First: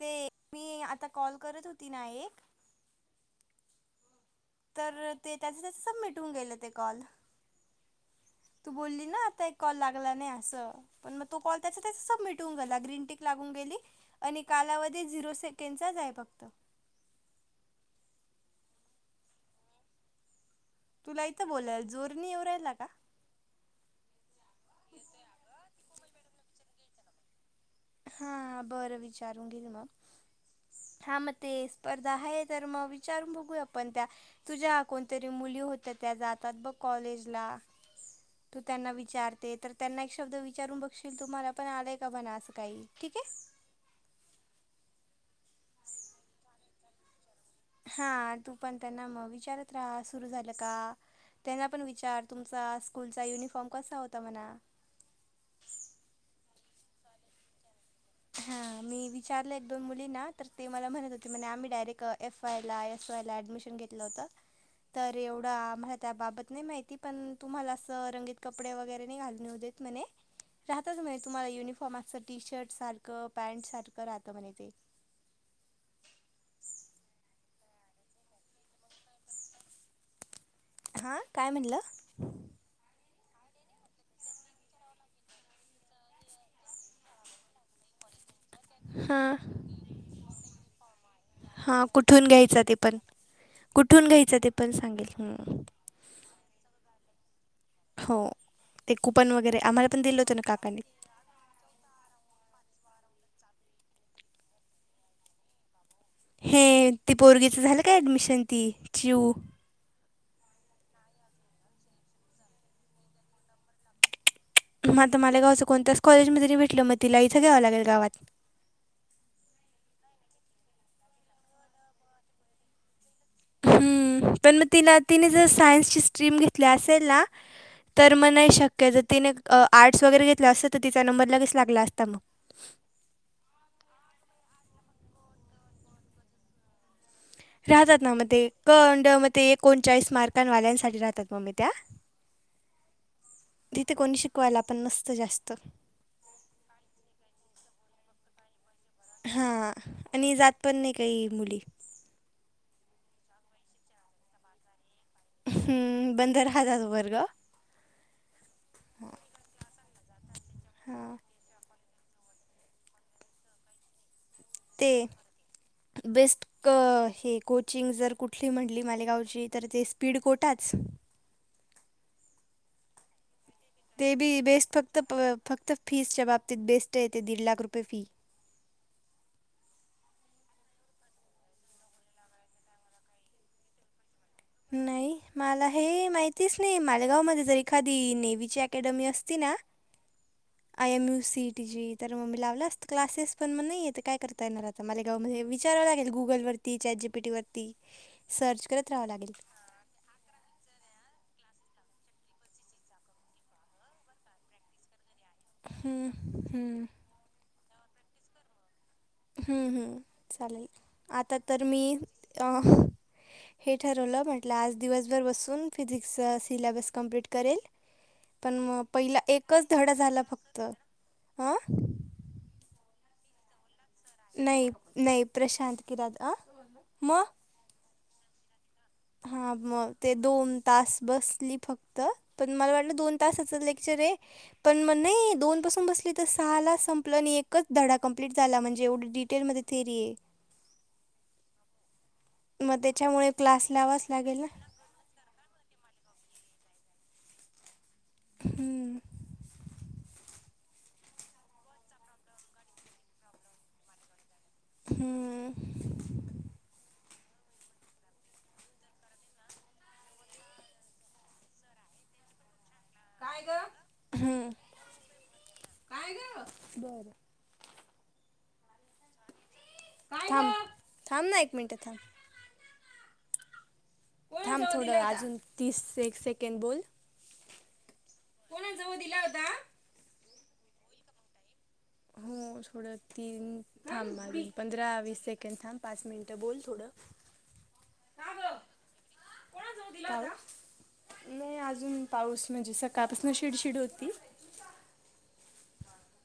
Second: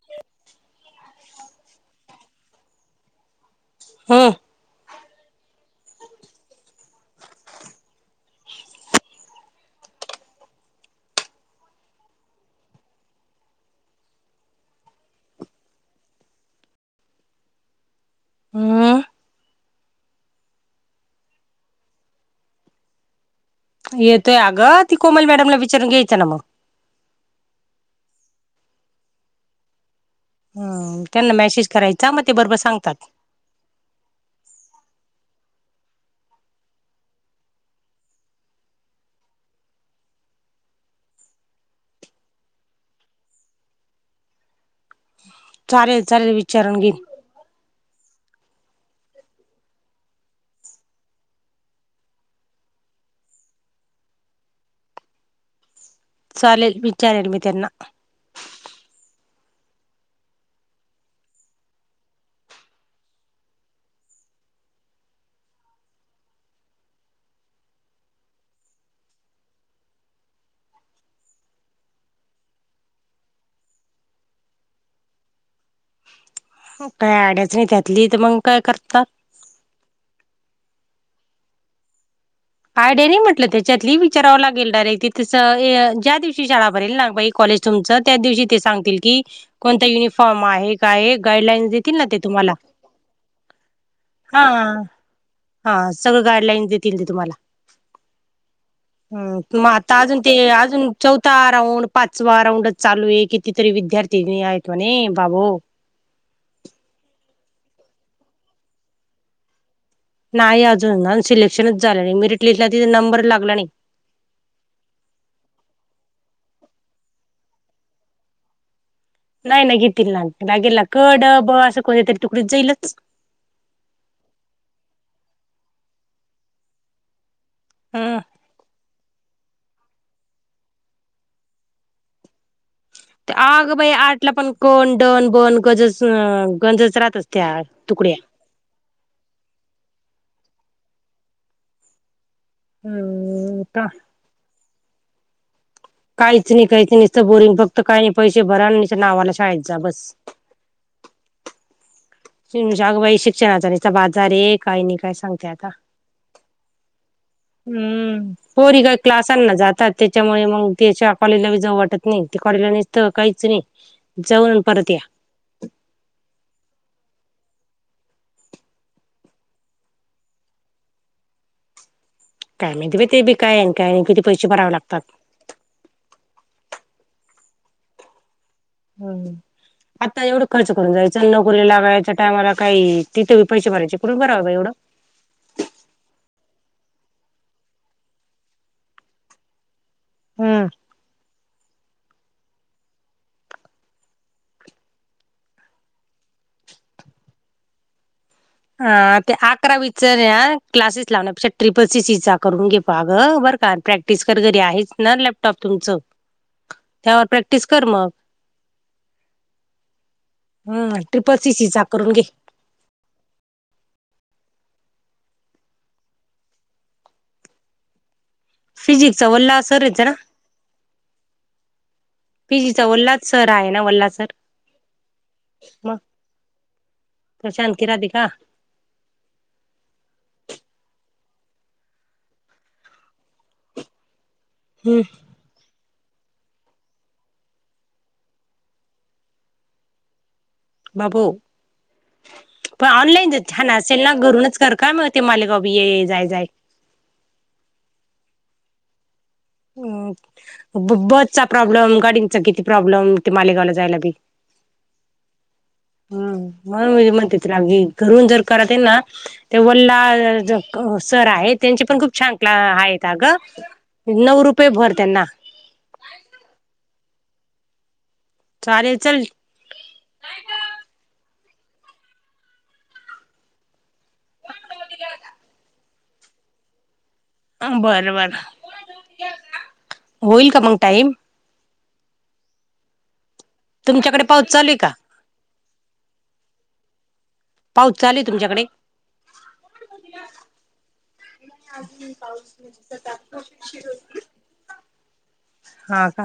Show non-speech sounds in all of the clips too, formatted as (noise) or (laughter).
ते मी आता कॉल करत होती ना एक हां तर ते त्याच त्या सबमिट होऊन गेले ते कॉल तू बोलली ना आता एक कॉल लागला नाही असं पण मग तो कॉल त्याचा त्या सबमिट होऊनेला ग्रीन टीक लागून गेली आणि कालावधी झिरो सेकेडचाच आहे फक्त हम्म तुला इथं बोलाल जोरणी येव रायला का येतोय अगं ती कोमल मॅडमला विचारून घ्यायचं ना मग हा बरं विचारून घेल मग हम्म हा म त्यांना ते मेसेज करायचा स्पर्धा मग ह ते बरोबर तर मग सांगतात विचारून भोगूया आप पण त्या तुझ्या कोणतरी मुली होत्या त्या जातात बघ कॉलेजला तू त्यांना विचारते तर त्यांना एक शब्द विचारून बघशील तुम्हाला पण आलाय का म्हण असं काही ठीक आहे. चालेल चालेल विचारून घे. हा तू पण त्यांना मग विचारत राहा सुरू झालं का त्यांना पण विचार तुमचा स्कूलचा युनिफॉर्म कसा होता म्हणा चाले विचार मी तेना हा मी विचारलं एक दोन मुलींना तर ते मला म्हणत होते म्हणे आम्ही डायरेक्ट एफ आय ला एस वाय ला ऍडमिशन घेतलं होतं तर एवढा आम्हाला त्याबाबत नाही माहिती पण तुम्हाला असं रंगीत कपडे वगैरे नाही घालणे हो द राहतच म्हणे तुम्हाला युनिफॉर्म अस टी शर्ट स पॅन्ट सारखं राहतं म्हणे ते काय अड्याच नाही त्यातली तर मग काय करतात हां काय म्हटलं आयडि नाही म्हटलं त्याच्यातलीि विचारावं लागेल डायरेक्ट तसं ज्या दिवशी शाळा भरेल ना बाई कॉलेज तुमच त्या दिवशी ते सांगतील की हां कोणता युनिफॉर्म आहे काय गाईडलाईन्स हां देतील ना ते कुठून तुम्हाला घ्यायचं ते पण कुठून घ्यायचं हा ते पण सांगेल हम हा सगळं गाईडलाईन्स देतील ते तुम्हाला हो ते कुपन ह वगैरे मग आम्हाला आता पण दिलं अजून ते होतं ना काकांनी अजून चौथा राऊंड पाचवा राऊंडच चालू आहे कितीतरी विद्यार्थी आहेत म्हणे बाबो हे ते पोरगीचं झालं का ऍडमिशन ती च्यू नाही अजून ना सिलेक्शनच झालं नाही मिरट लिस्टला ति नंबर लागला नाही मग आता म गाचं कोणतच कॉलेजमध्ये तरी भेटलं म तिला इथं घ्यावं लागेल गावात नाही नाही घेतील ना गेला कड ब असं कोणी तरी तुकडीत जाईलच हम्म पण मग तिला तिने जर सायन्सची स्ट्रीम घेतली असेल ना तर हम्म मग नाही शक्य जर तिने आर्ट्स वगैरे घेतलं असत तर तिचा नंबर लगेच लागला असता मग आग बाई आठला पण कोण दडोन बोन गजस गजस राहत अस राहतात ना मग ते कंड मग ते एकोणचाळीस मार्कांवाल्यांसाठी राहतात मग मी त्या हम्म का तिथे कोणी शिकवायला आपण मसतं जास्त काहीच नाही काहीच नाहीसत बोरिंग फक्त काही नाही पैसे भराय नाही हा आणि जात पण नाही काही मुली अगं बाई शिक्षणाचा बाजार ये काही नाही काय सांगतात. हम्म, बंद राहतात वर्ग. हम्म, पोरी ग क्लासांना जातात तिच्यामुळे मग ते शा हां कॉलेजला बी जाऊ वाटत नाही ते कॉलेजला निसतं काहीच नाही. जाऊन परत ते या. बेस्ट. कअ हे कोचिंग जर कुठली म्हटली मालेगावची तर ते स्पीड कोठाच. काय मायती बाई ते, बी काय काय नाही ते किती बी पैसे बेस्ट भरावे फक्त लागतात प फक्त फीसच्या बाबतीत बेस्ट ते दीड लाख रुपये फी. हम्. आता एवढं खर्च करून जायच. नोकरीलागायच्या टामाला काही तिथं बी पैसे भरायचे कुढुन भरावं बाई एवढं. माला हे माहितीच नाही. मालेगावमध्ये जर एखादी नेवीची अकॅडमी असती ना, हम्म. I M U C T जी तर म मी लावलं असत. क्लासेस पण मग नाही, त काय करता येणार आता मालेगावमध्ये विचारवं लागेल गुग गुगलवरती चाट जी पी टी वरती. अ ते अकरावी. चर या क्लासेस लावण्यापेक्षा ट्रिपल सीसी चा, करून घे पाग अगं बरं का प्रॅक्टिस कर घरी आहेच ना लॅप टॉप तुमच हम्म, हम्म, त्यावर प्रॅक्टिस कर मग. हम् हम्म चालेल. हम्म ट्रिपल आता सी तर सी मी चा करून घे अ हे ठरवलं म्हटलं आज दिवसभर बसून फिजिक्सचा सिल्याबस कंम्प्लीट करेल. पण, म पहिला फिजिक्सचा वल्ला एकच सर धडा आहे ना झाला फक्त हं. पीजीचा ओलात. सर आहे ना व नाही नाही प्रशांत (unintelligible) प्रशांत कि राधिका. हा मग ते दोन तास बसली फक्त. पण मला वाटलं दोन तासच लेक्चर ये. पण मग हम्म नई दोन पासून बसलीत. तर सहाला संपलं नी एकच धडा कंप्लीट झाला. म्हणजे येवडी डिटेलमध्ये थेरी ये. बाबो, मग पण त्याच्यामुळे ऑनलाईन जर क्लास छान असेल लावाच ना. लागेल घरूनच कर. काय मग ते मालेगाव बी, ये ये जाय जाय. हम्म. अंम ब बसचा प्रॉब्लेम गाडींचा किती प्रॉब्लेम ते मालेगावला जायला बी. हम्म. हम्म मग म्हणते त लागलीय घरून जर कराते ना. ते वल्लाअ जक सर आहे त्यांचे पण खूप छान क्ला आहेत. का काय ग गं नऊ हम्म रुपये भर त्यांना. काय ग बरं. चालेल चल. काय गं! थांब थांब ना एक मिनिट थांब. कोणी जेवण दिलंय आता. थांब थोडं अजून तीस सेकेंड बोल. अमं बरं बर. कोणा जवळ दिला होता. होईल का मंग टाईम. हो, थोडं तीन थांब तुमच्याकडे पाऊस अजुन चालू आहे पंधरा का वीस सेकंद थांब. पाच मिनटं बोल थोडं. पाऊस चालुय का गं तुमच्याकडे. नाही अजून पाऊस म्हणजे, सकाळपासून शिडशिड होती. हा का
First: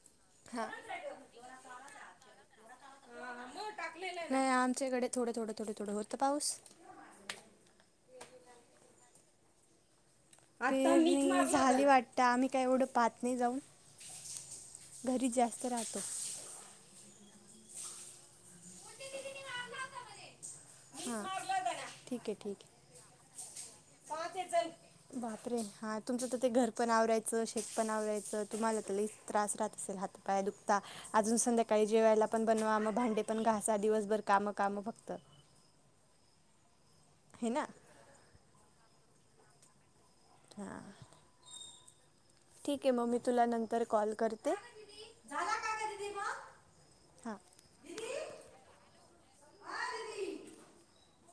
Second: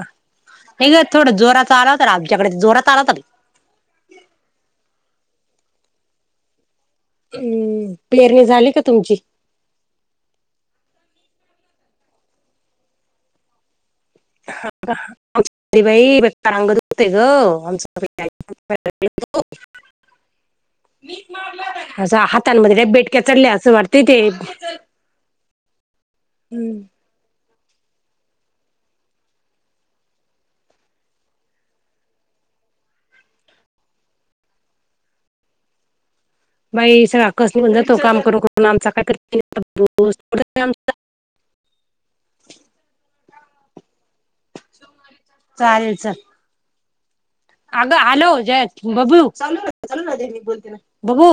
हा. नाई गं थोडं जोरा चा आला होता गं आमच्याकडे जोरात आला होता. नाही आमच्याकडे थोडं, थोडं, थोडं, थोडं होतं पाऊस. हम् पेरणी झाली का तुमची. आणि नी झाली वाटत आम्ही काही एवढं पाहत नाही जाऊन घरीच जास्त री राहतो. बाई बेकार अंग दुखतंय ग आमच हा असं ठीक आहे ठीक हातांमध्ये काय बेटक्या चढल्या असं वाटते ते आहे बापरे हा तुमचं तर ते घर पण आवरायचं च शेत पण आवरायचं तुम्हाला तर लई त्रास राहत असेल हातपाय दुखता अजून संध्याकाळी जेवायला पण बनवा भांडे पण घासा दिवसभर काम काम फक्त बाई सगळ हे आकाश नी ना म्हटलं तो काम करू नकोस पण आमचा काय करतीनं करतो, हा ठीक आहे मग मी तुला नंतर कॉल करते. झाला का ग चालेल दीदी चल, मग हां अगं आलो जयस बबू चालू राहते हा चालू राहते मी दीदी बोलतेलं बबू